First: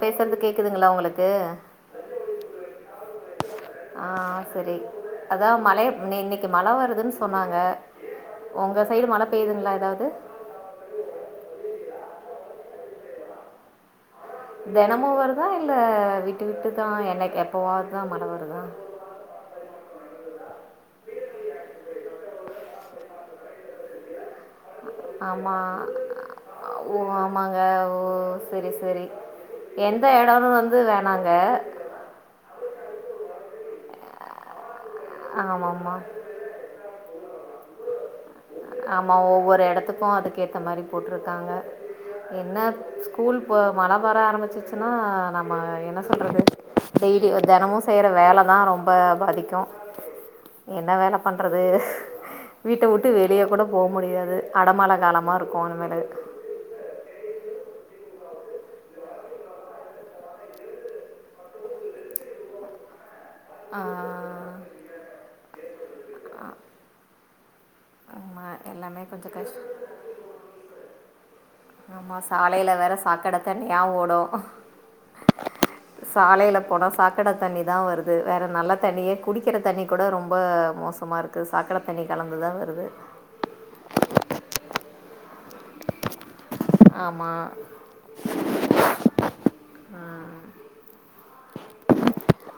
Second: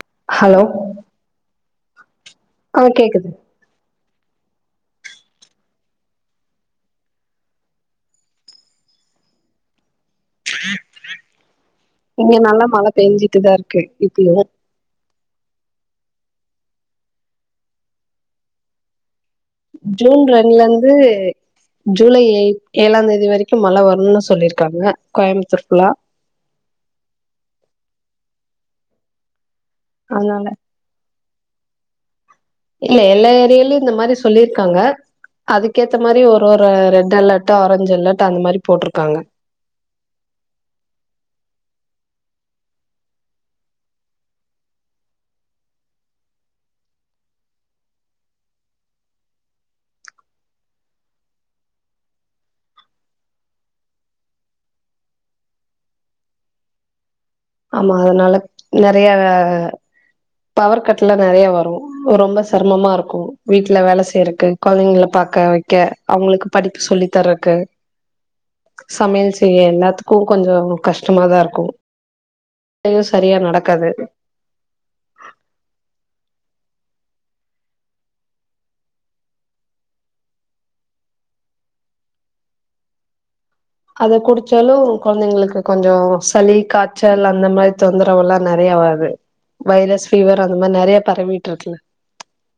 பேசுறது கேக்குதுங்களா உங்களுக்கு ஆஹ் கேக்குது ஆ செரி அதா மழை இன் இன்னிக்கு மழ வருதுன்னு சொன்னாங்க உங்க சைடு மழ பெய்யுதுங்களா எதாவது இங்க நல்லா மல பேஞ்சுட்டுதாயிருக்கு தெனமு வர தா இல்ல விட்டுவிட்டுதா என்னைக் எப்பவாதுதா மழ வருதா ஜூன் ரெண்டுல இருந்து ஜூலை எயிட் ஏழாந் தேதி வரைக்கு மழ வரும்னு சொல்லிருக் ஆமா ஓ ஆமாங்க ஓ செரி செரி எந்த அதனால இடோன்னு வந்து வே ணாங்க இல்ல எல்லா ஏரியாலயோ இந்த மாரி சொல்லியிருக்காங்க அதுக்கேத்த ஆமாம்மா மாரி ஒரு ஒரு ரெட் அலர்ட்டா ஆரஞ்ச் அலர்ட் அந்த மாரி ஆமா போட்ருக்காங்க ஒவ்வொரு இடத்துக்கும் அதுக்க ஏத மாரி போட்டிருக்காங்க என்ன ஸ்கூல் மழ பர ஆரம்பிச்சுச்சுன்னா நம்ம என்ன சொல்றது டெய்லி தினமும் செய்யற வேலதான் ரொம்ப பாதிக்கும் என்ன வேல பண்றது வீட்ட விட்டு வெளிய கூட போ முடியாது அடமாழ காலமா இருக்கும் அது மேல ஆமா அதனால நெறைய பவர் கட்லாம் நறைய வரும் ரொம்ப சிரமமா இருக்கும் வீட்டு்ல வேல செய்யறக்கு குழந்தகள பாக்க வெ கே அவங்களுக்கு படிப்பு சொல்லி தர்றக்கு ஆமாம் எல்லாமே கொஞ்சம் சமையல் செய்ய கஷ்டம் எல்லாத்துக்கும் கொஞ்சம் கஷ்டமாதான் இருக்கும் ஆமாம் சாலையில் வேறு எதயும் சரியா நடக்காது சாலையில போனா சாக்கட தண்ணி தான் வருது வேற நல்ல தண்ணியே குடிக்கிற தண்ணி கூட ரொம்ப மோச க்கமா இருக்குது சாக்கட தண்ணி கலந்துதான் வருது அத குடிச்சாலும் குழந்தைங்களுக்கு கொஞ்சம் சளி காய்ச்சல் அந்த ஆமாம் மாரி தொந்தரவெயல்லாம் ந பிரேயர ஆது வைரஸ் பிவர் அந்த மாரி நிறைய பரவிட்டு இருக்குல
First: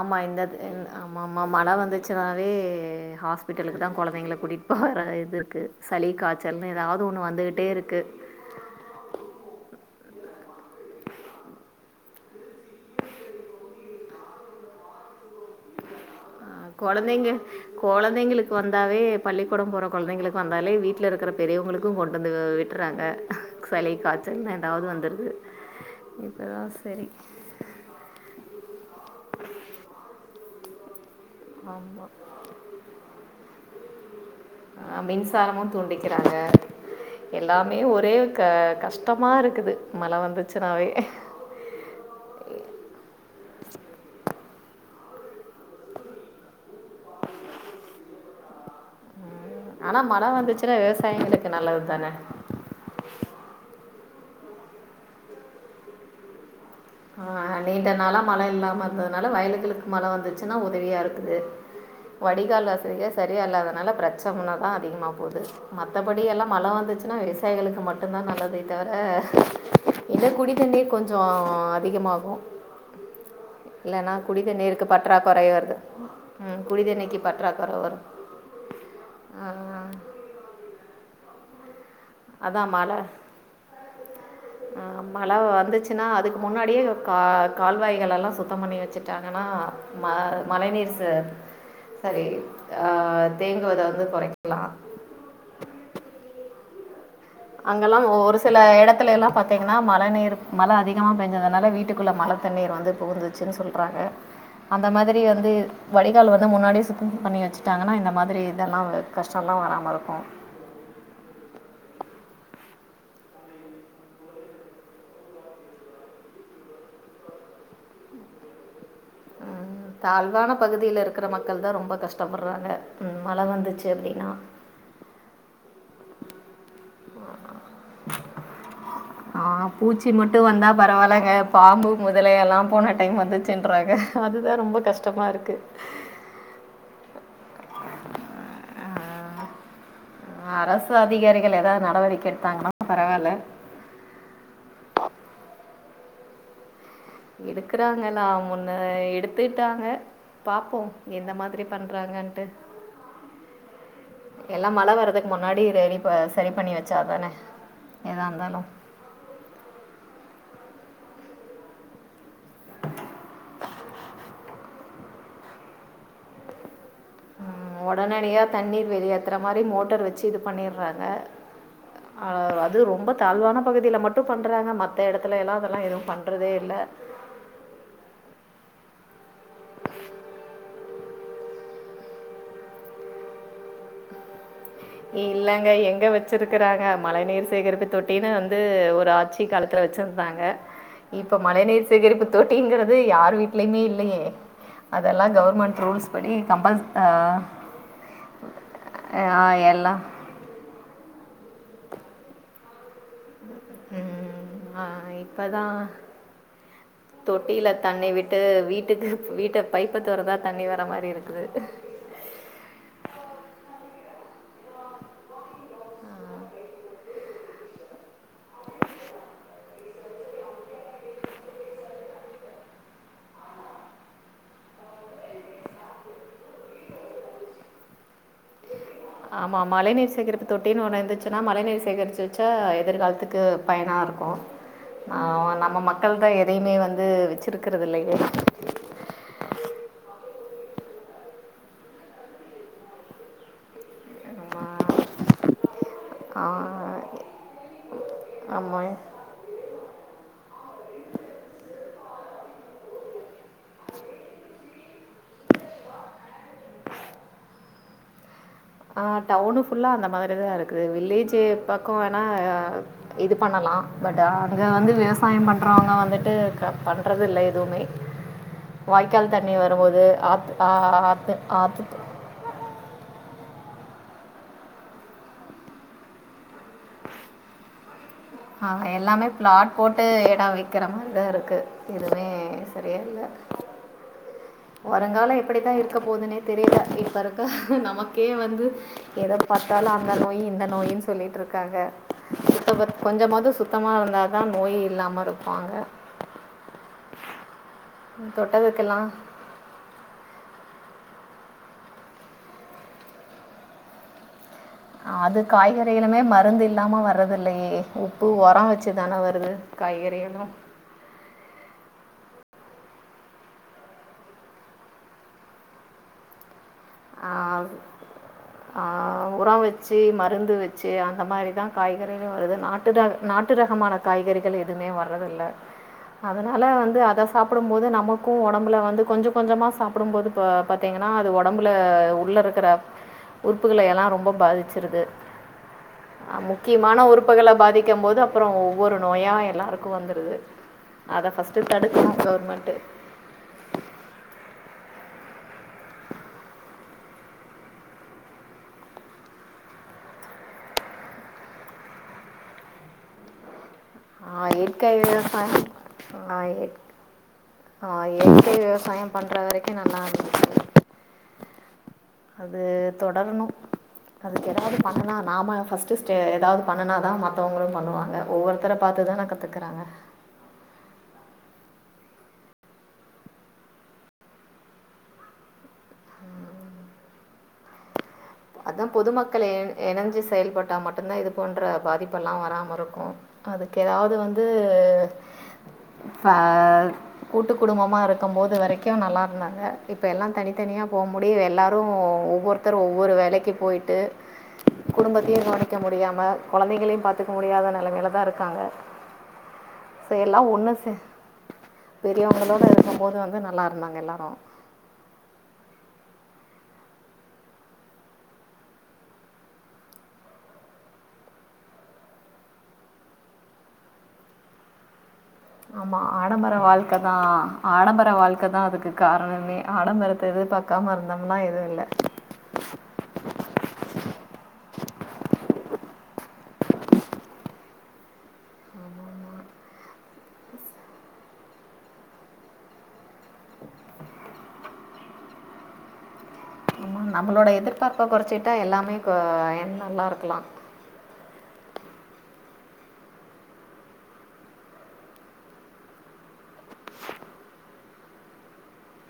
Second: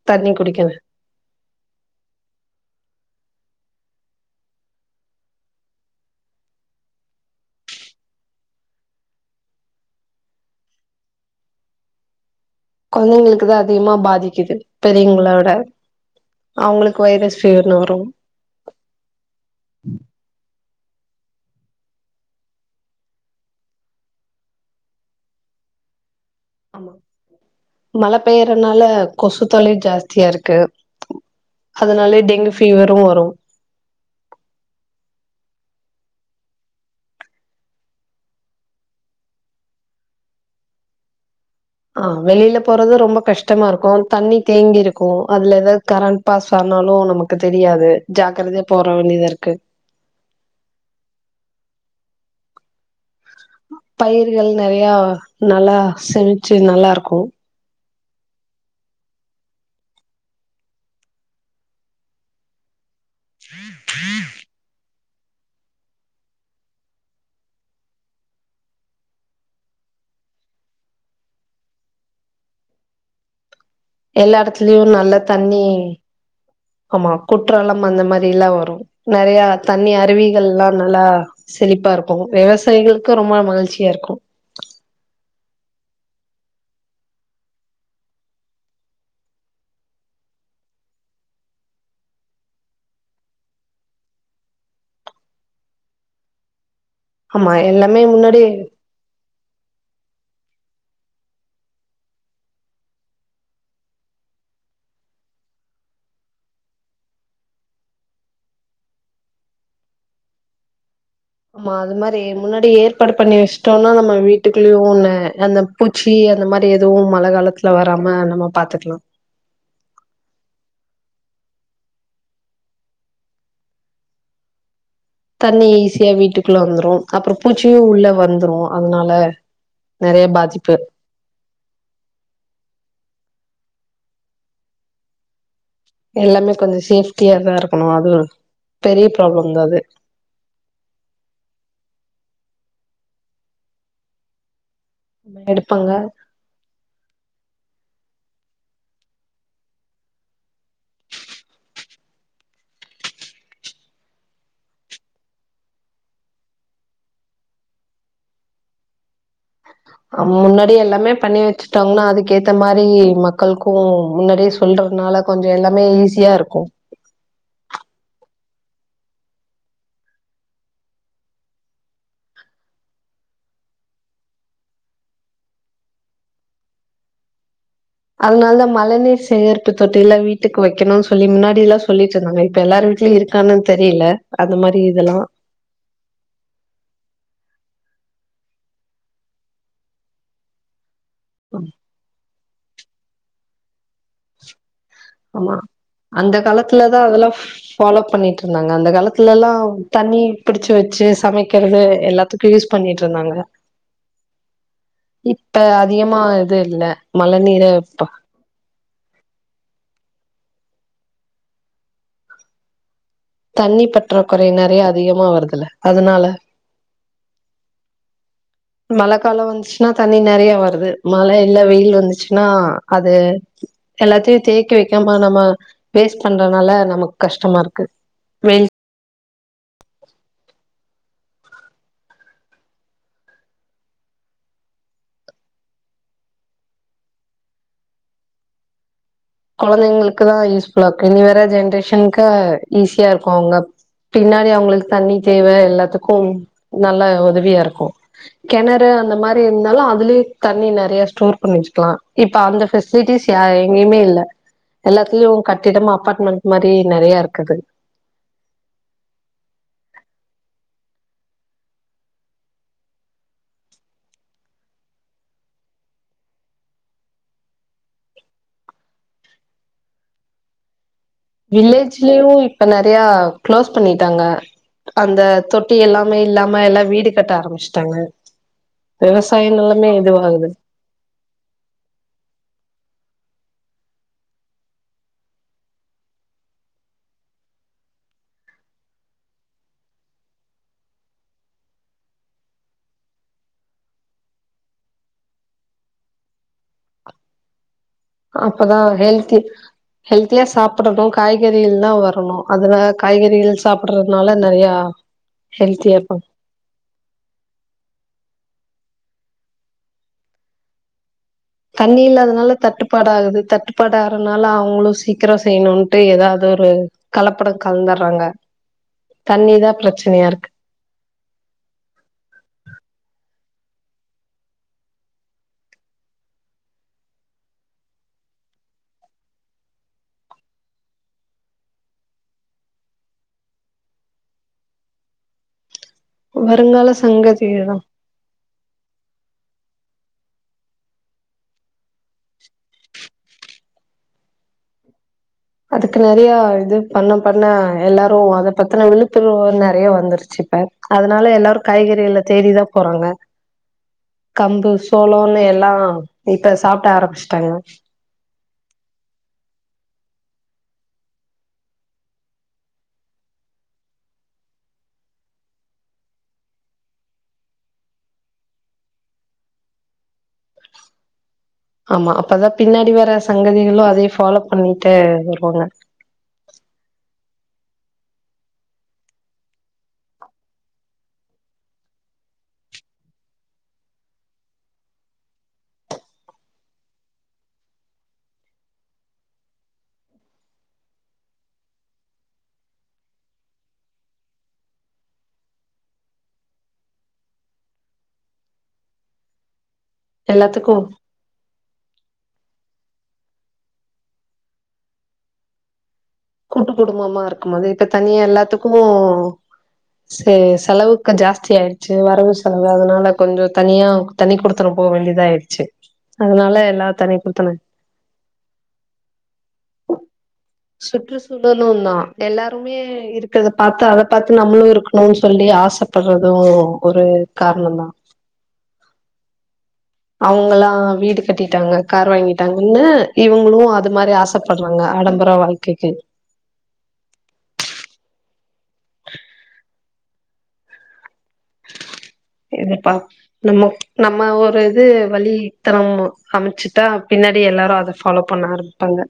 ஆமாம் தண்ணி இந்த குடிக்கவே ஆமாம் ஆமாம் வீட்டலுக்கு தான் குழந்தங்கல கூட்டிகிட்டு போகர இது இருக்குது சளி காய்ச்சல்னு ஏதாவது ஒன்னு வந்துக்கிட்டே இருக்கு குழந்தைங்களுக்கு தான் அதிகமா பாதிக்குது பெரியங்களோட குழந்தைங்க குழந்தைங்களுக்கு வந்தாவே பள்ளிக்கூடம் போற குழந்தைங்களுக்கு வந்த அதனால வீட்டில இருக்கிற பெரியவங்களுக்கும் கொண்டு வந்து விட்டுறாங்க சலி காய்ச்சலன்னு ஏதாவது வந்துடுது இப்போ தான் ஆமா சரி மழை பெய்யறதுனால கொசு தொலையும் ஜாஸ்தியா இருக்கு அதனாலே டெங்கு பீவரும் வரும் ஆ மின்சாரமும் தூண்டிக்கிறாங்க எல்லாமே ஒரே க கஷ்டமா இருக்குது மழ வந்துச்சுன்னாவே ஆ வெளியல போறது ரொம்ப கஷ்டமா இருக்கும் தண்ணி தேங்கிருக்கும் அதுல ஏதாவது கரண்ட் பாஸ் அனாலும் நமக்கு தெரியாது ஜாக்கிரதைய போராவணித இரு ஆனா மழ வந்துச்சுன்னா விவசாயிங்களுக்கு நல்லது தானே பயிர்கள் நெறைய நல்லா செமிச்சு இ து நல்லா இருக்கும் இதனாலா மழ இல்லாம இருந்ததுனால வயலுகளுக்கு மழ வந்துச்சுன்னா உதவியா இருக்குது வடிகால ச சரிய அல்லதுனால பிரச்சனம் தான் அதிகமாகும் போது மத்தபடி எல்லாம் மழ வந்துச்சுன்னா விவசாயிகளுக்கு மட்டுும் தான் நல்லதே தவிர இன்ன குடித்தண்ணீர் கொஞ்சம் அதிகமாகும் இல்லைன்னா எல்லா குடி தண்ணீருக்கு இடத்துலயும் நல்ல பற்றாக்குறை தண்ணி வருது ம், குடி ஆமா தண்ணிக்கு பற்றாக்குறை குற்றாலம் அந்த வரும் மாரில்லாம் வரும் நிறைய தண்ணி அருவிகள் எல்லாம் நல்லா சரிிப்பா இரு ஓ அதான் மழை விவசாயிகளுக்கு ரொம்ப மகிழ்ச்சியா இருக்கும் மழை வந்துச்சுன்னா அதுக்கு முன்னாடியே கா கால்வாய்கள் எல்லாம் சுத்தம் பண்ணி வச்சுட்டாங்கன்னா ம மழைநீர் சாரி ஆ தேங்குவத வந்து குறைக்கலாம் ஆமா எல்லாமே அங்கெல்லாம் ஒரு முன்னாடி சில இடத்துல எல்லாம் பாத்தீங்கன்னா மழ நீர் மழ அதிகமா பெஞ்சதுனால வீட்டுக்குள்ள மழ தண்ணீர் வந்து புகுந்துச்சுன்னு சொல்றாங்க அந்த மாரி வந்து வடிகால் வந்து முன்னாடியே சுத்தம் பண்ணி வச்சுட்டாங்கன்னா இந்த மாரி இதெல்லாம் கஷ்டம் எல்லாம் வராம இருக்கும் ஆமா அது மாரி முன்னாடி ஏற்பாடு பண்ணி வச்சுட்டோம்னா நம்ம வீட்டுக்குள்ளயும் ஒண்ண அந்த பூச்சி அந்த மாரி எதுவும் மழ காலத்துல வராம நம்ம பாத்துக்கலாம் தாழ்வான பகுதில இருக்கிற மக்கள் தா ரொம்ப கஷ்டப்படாறாங்க ம் மழ வந்துச்சு அப்டின்னா ஈஸியா வீட்டுக்குள்ள வந்துரு அப்பற பூச்சு உள்ள வந்துரு அதனால ஆ பூச்சி நெறைய மட்டும் வந்தா பாதிப்பு பரவாயில்லங்க பாம்பு முதலயல்லாம் போன டைம் வந்துச்சுன்றாங்க அதுதா ரொம்ப கஷ்டமா இருக்கு எல்லாமே கொஞ்ச சேஃப்டியாதா இருக்கணு அது ஆ, பெரிய ப்ராப்ள தா அது அரசு அதிகாரிகள் எதா நடவடிக்க எத்தாங்கனா பரவால்ல எடுப்பாங்க எடுக்கறாங்கலா முன்ன எடுத்துட்டாங்க பாப்போம் இந்த மாரி பண்றாங்கன்ட்டு எல்லா மழ வரதுக் முன்னாடி ரெடி ப சரி பண்ணி வச்சாதனே எதாருந்தாலும் அம் முன்னாடியே எல்லாமே பண்ணி வச்சுட்டாங்கனா அதுக்கேத்த மாரி மக்களுக்கு முன்னாடியே சொல்றனால கொஞ்ச எல்லாமே ஈஸியா இருக்கும் ம் ஒடனடியா தண்ணீர் வெளியேத்தற மாரி மோட்டர் வச்சு இது பண்ணிறாங்க அது ரொம்ப தாழ்வான பகுதில மட்டும் பண்றாங்க மத்த எடத்துல எல்லா அதெல்லாம் எதுவு பண்றதே இல்ல அதனால தா மழைநீர் ப்ல்லிம் மின்னாடில்லா சொல்லிட்டுருந்தாங்க இப்ப எல்லார வீட்டுலயும் இருக்கானு தெரில அது மா இல்லங்க எங்க வச்சிருக்குறாங்க மழை நீர் சேகரிப்பு தொட் டின்னு வந்து ஒரு ஆட்சி காலத்துல வச்சிருந்தாங்க இப்ப மழ நீர் சேகரிப்பு தொட்டிங்குறது யார் வீடலேயமே அமா ரூல்ஸ் படி அந்த கம்பல் காலத்தலதா அதல்லா ஃபாலோ பண்ணிட்டுருந்தாங்க அந்த காலத்தல்லாம் எல்லாம் தண்ணி புடிச்சு வச்சு சமக்கறது எல்லாத்துக்கு யூஸ் பண்ணி ந்தாங்க இப்போ இப்ப தான் அதிகமா இது இல்ல மழ நீர ப்ப ட்டுக்கு வீட்ட பைப்ப தொறந்த தண்ணி வர மாரி இருக்குது தண்ணி பற்றாகுறை நெறைய அதிகமா வருதுல அதனால மழ கால வந்ச்சுன்னா தண்ணி நெறலயா வருது மழ இல்ல வெயில் வந்துச்சுன்னா அது எல்லாத்தையும் தேக்கி வைக்காம நம்ம வேஸ்ட் பண்றனால நமக்கு கஷ்டமா இருக்கு வெயில் ஆமா மழ நீீர் சேகரிப்பு தொட்டினு ஓன்னு இந்துச்சுன்னா மழநீர் சேகரிச்ச வச்சா எதிர்காலத்துக்கு பயனா இருக்கு ஆ நம்ப மக்கள் தா எதையுமே வந்து வச்சிருக்குறது இல்லயே கொழந்தைங்ளுக்கு தா யூஸ்ஃபுலாக்கு இனி வற ஜென்ரேஷனுக்கு ஈஸியா இருக்கு அவுங்க பின்னாடி ஆமா அவங்களு தண்ணி தேவ எல்லாத்துக் க்கும் ஆ நல்ல உதவியா இருக்கும் ஆமா கெணறு அந்த மாரி இருந்தாலும் அதுலயே தண்ணி ந யேஸ்டோர் பண்ணிவச்சுக்கலா இப்ப அந்த பெசிலிட்டிஸ் எங்யுமே இல்ல எல்லாத்யும் கட்டிடமா அப்பார்ட்மெண்ட் மாரி நெறைய இருக்குது ஆ டவுனு ஃபுல்லா அந்த மாரிதா இருக்குது வில்லேஜ்ஜே பக்க வேனா இது பண்ணலாம் பட் அங்க வந்து விவசாய பண்றாங்க வந்துட்டு பண்றது இல்ல எதுவுமே வாய்க்கால் தண்ணி வரும்போது ஆத்து ஆ வில்லேஜ்லயு இப்ப நெறைய க்லாஸ் பண்ணிட்டாங்க அந்த தொட்டி எல்லாமே இல்லாம எல்லா வீடு கட்ட ஆரம்ச்சிட்டாங்க ஆ எல்லாமே பிளாட் போட்டு இதுவாகுது எடம் விக்குற மாரிதா இருக்கு எதுவுமே சரியா இல்ல வருங்கால எப்டித்தா இருக்க போதுன்னே தெரில இப்ப இருக்க நமக்கே வந்து எத பார்த்தாலு அங்க நோயி இந்த நோயின் சொல்லிட்ருக்காங்க கொஞ்சமது சுத்தமா இருந்தாதா நோயி இல்லாம இருப்பாங்க அப்பதா தொட்டதுக்கெல்லாம் ஹெல்தி ஹெல்தியா சா ப்புடணு காய்கறிள்ளா வரணு அதுல காய்கறிகள் சாப்படறதுனால அது காய்கறியிலுமே மருந்து இல்லாம வர்றது இல்லயே உப்பு உரம் வச்சு தானே வருது காய்கறிகளும் தண்ணி இல்லாதனால தட்டுப்பாடு ஆகுது தட்டுப்பாடு ஆறதுனால அவங்களு சீக்கிர செய்யணும்ட்டு ஏதாவது ஒரு ஹ கலப்படம் கலந்துடுறாங்க ஆஹ் உரோ தண்ணிதா வச்சி பிரச்சனையா இருக்கு மருந்து வச்சி அந்த மாரிதா காய்கறிலும் வருது நாட்டுதா நாட் டு ரகமான காய்கறிகள் எதுவுமே வர்த இல்ல அதனால வந்து அத சாப்பிடும் போது நமக்கு உடம்புல வந்து கொஞ்ச கொஞ்சமா சாப்பிடும் போது ப-பாத்தீங்கன்னா அது உடம் புல உள்ள இருக்கிற உறுப்புகள எல்லா ரொம்ப பாதிச்சிருக்கு ஹ் வருங்கால முக்கியமான உறுப்புகள சங்கதிதா பாதிக்கும் போது அப்புறோம் ஒவ்வொரு நோயா எல்லா ர்க்கு வந்துடுது அத ஃபர்ஸ்ட் தடுக்குனு கவர்மெண்ட் அதுக்கு நெறைய இது பண்ண பண்ண எல்லாரும் அத பத்தினா விழுப்புணர்வு நெறைய வந்துருச்சு இப்ப அதனால எல்லாரு காய்கறிகில தேடிதா போறாங்க கம்பு இயற்கை சோளம் விவசாயம் எல்லா இப்ப சாப்ட்ட ஆரம்பிச்சிட்டாங்க கை விவசாயம் பண்ற வரைக்கு நல்லார்ந்தது அது தொடரணு அதுக்கு ஏதாவது பண்ணனா நாம ஃபர்ஸ்ட்ட ஏதாவது பண்ணனாதா மத்தவங்களு பண்ணுவாங்க ஒவ்வொருத்தர பாத்துதானே கத்துக்கறாங்க ஆமா அப்பதா பின்னாடி வர சங்கதிகளும் அதே ஃபாலோ பண்ணிட்டு வருவாங்க அதா பொதுமக்கள் இ-இணைஞ்சு செயல்பட்டா மட்டுந்தா இது போன்ற பாதிப்பெல்லா வராம இருக்கோ அதுக்கு ஏதாவது வந்து ஃபேமி கூட்டு குடும்பமா இருக்கும் போது வரைக்கு நல்லா இருந்தாங்க இப்ப எல்லா தனித்தனியா போ முடியு எல்லாரு ஒவ்வொருத்தரு ஒவ்வொரு வே லைக்கு போயிட்டு குடும்பத்தையு கவனிக்க முடியாம குழந்தைங்களையு பாத்துக்க முடியாத நிலைமில தா இருக்காங்க செ எல்லா ஒண்ணு எல்லாத்துக்கு செ பெரியவங்களோட இருக்கும்போது வந்து நல்லா இருந்தாங்க எல்லாரு கூட்டு குடும்பமா இருக்கும் அது இப்ப தனியா எல்லாத்துக்கோ செ-செலவு கொஞ்ச ஜாஸ்தி ஆயிடுச்சு வரவு செலவு அதனால கொஞ்ச தனியா தனி குடுத்தனாம் போ வேண்டியதா ஆயடு ஆமா ஆடம்பர வாழ்க்கை தா ஆடம்பர வாழ்க்கை தான் அதுக்கு காரணமே ஆடம்பரத்த எதிர்பார்க்க சுற்றுச்சூழலும் தான் எல்லாருமே இருக்கத பார்த்து அத பார்த்து நம்மளு இருக்கணும்னு சொல்லி ஆசப்படுறதும் ஒரு காரணம் தான் அவங்களா வீடு கட்டிட்டாங்க கார் வாங்கிட்டாங்கன்னு இவங்களு அது மாரி ஆசைப்படுறாங்க ஆடம்பர வாழ்க்கைக்கு ம் நம்மளோட எதிர்பார்ப்ப குறைச்சிட்டா எல்லாமே கோ நல்லா இருக்கலா எதுப்பா நம்ம-நம்ம ஒரு இது வழி த்தர மைச்சிட்டா பின்னாடி எல்லாரு அத ஃபாலோ பண்ண ஆரம்பிப்பாங்க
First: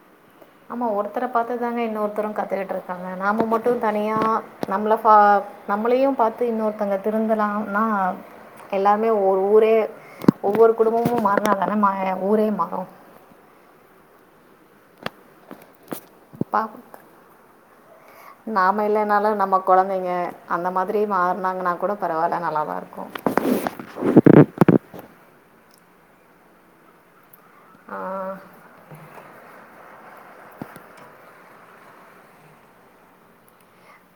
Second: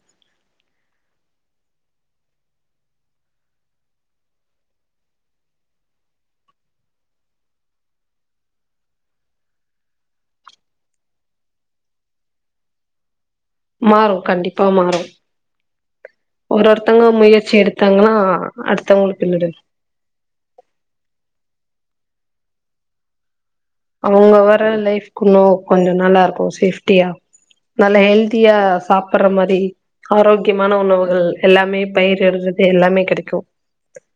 ஆமா ஒருத்தர பாத்துதாங்க இன்னொருத்தரு கத்துக்கிட்டு இருக்காங்க நாம மட்டு தனியா நம்மள பா நம்மளையு பார்த்து இன்னொருத்தங்க திருந்தலாம்னா எல்லாருமே ஒரு ஊரே ஒவ்வொரு குடும்பமும் மாற்னாங்கனா ஊரே மாறு மாறும் கண்டிப்பா மாறும் பாப்போம். ஒருஒத்தவங்க முயற்சி எடுத் நாம இல்லனாலு நம்ம குழந்தைங்க அந்த மாதிரி மாறனாங்கன்னா கூட பரவாயில்ல நல்லா தான் இருக்கோ அவங்க வர லைஃப்க் நோ கொஞ்ச நல்லா இருக்கு சேஃப்டியா நல்லா ஆ ஹெல்த்தியா சாப்பர்ர மாரி ஆரோக்கியமான உணவுகள் எல்லாமே பயர் எருகல் எல்லாமே கிடைக்கோ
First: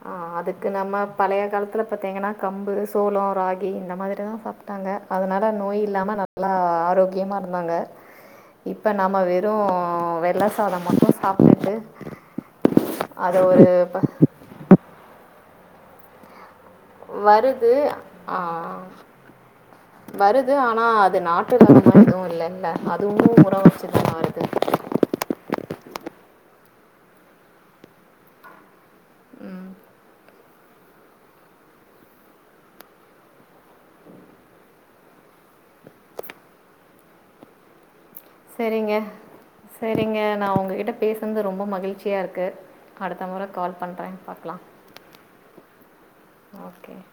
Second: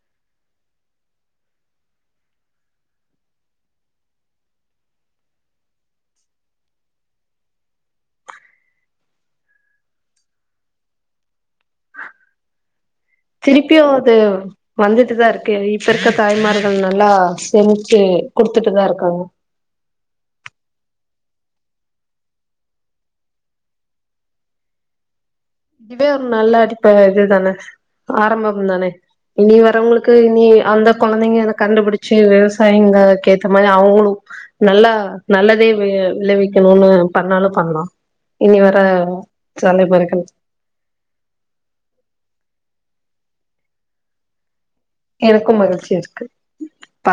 ஆஹ் அதுக்கு நம்ம பழைய காலத்துல பாத்தீங்கன்னா கம்பு சோளம் ராகி இந்த மாதிரிதா சாப்ட்டாங்க அதனால நோய் இல்லாம நல்லா ஆரோக்கியமா இருந்தாங்க இப்ப நம்ம வெறு வெள்ள சாதம் மட்டு சாப்டுட்டு திருப்பியு அது வந்துட்டுதான் ருக்கே வீட்ல இருக்க தாய் மார் வருது ஆஹ் இருக்காங்க வருது ஆனா அது நாட் இயற்கை எதுவும் இல்லால அதுவு உற வச்சி தானே வருது இதுவே ஒரு நல்ல அடிப்ப இது தானே ஆரம்பம் தானே இனி வர்வங்களுக்கு இனி அந்த கொலைந்தைங்க அத கண்டுபிடிச்சு விவசாயிங்கக்க ஏத்த மாரி அவங்களு நல்லா நல்லதே விளைவிக்கனோனு பண்ணாலும் பண்ணலாம் இனி வர சரிங்க சரிங்க சமீபர்கள் நான் உங்ககிட்ட பேசறது ரொம்ப மகிழ்ச்சியா இருக்கு அடுத்த முறை கால் பண்ற பாக்கலாம் எனக்கும் மகிழ்ச்சியா இருக்கு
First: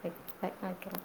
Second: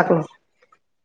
பை ஓகே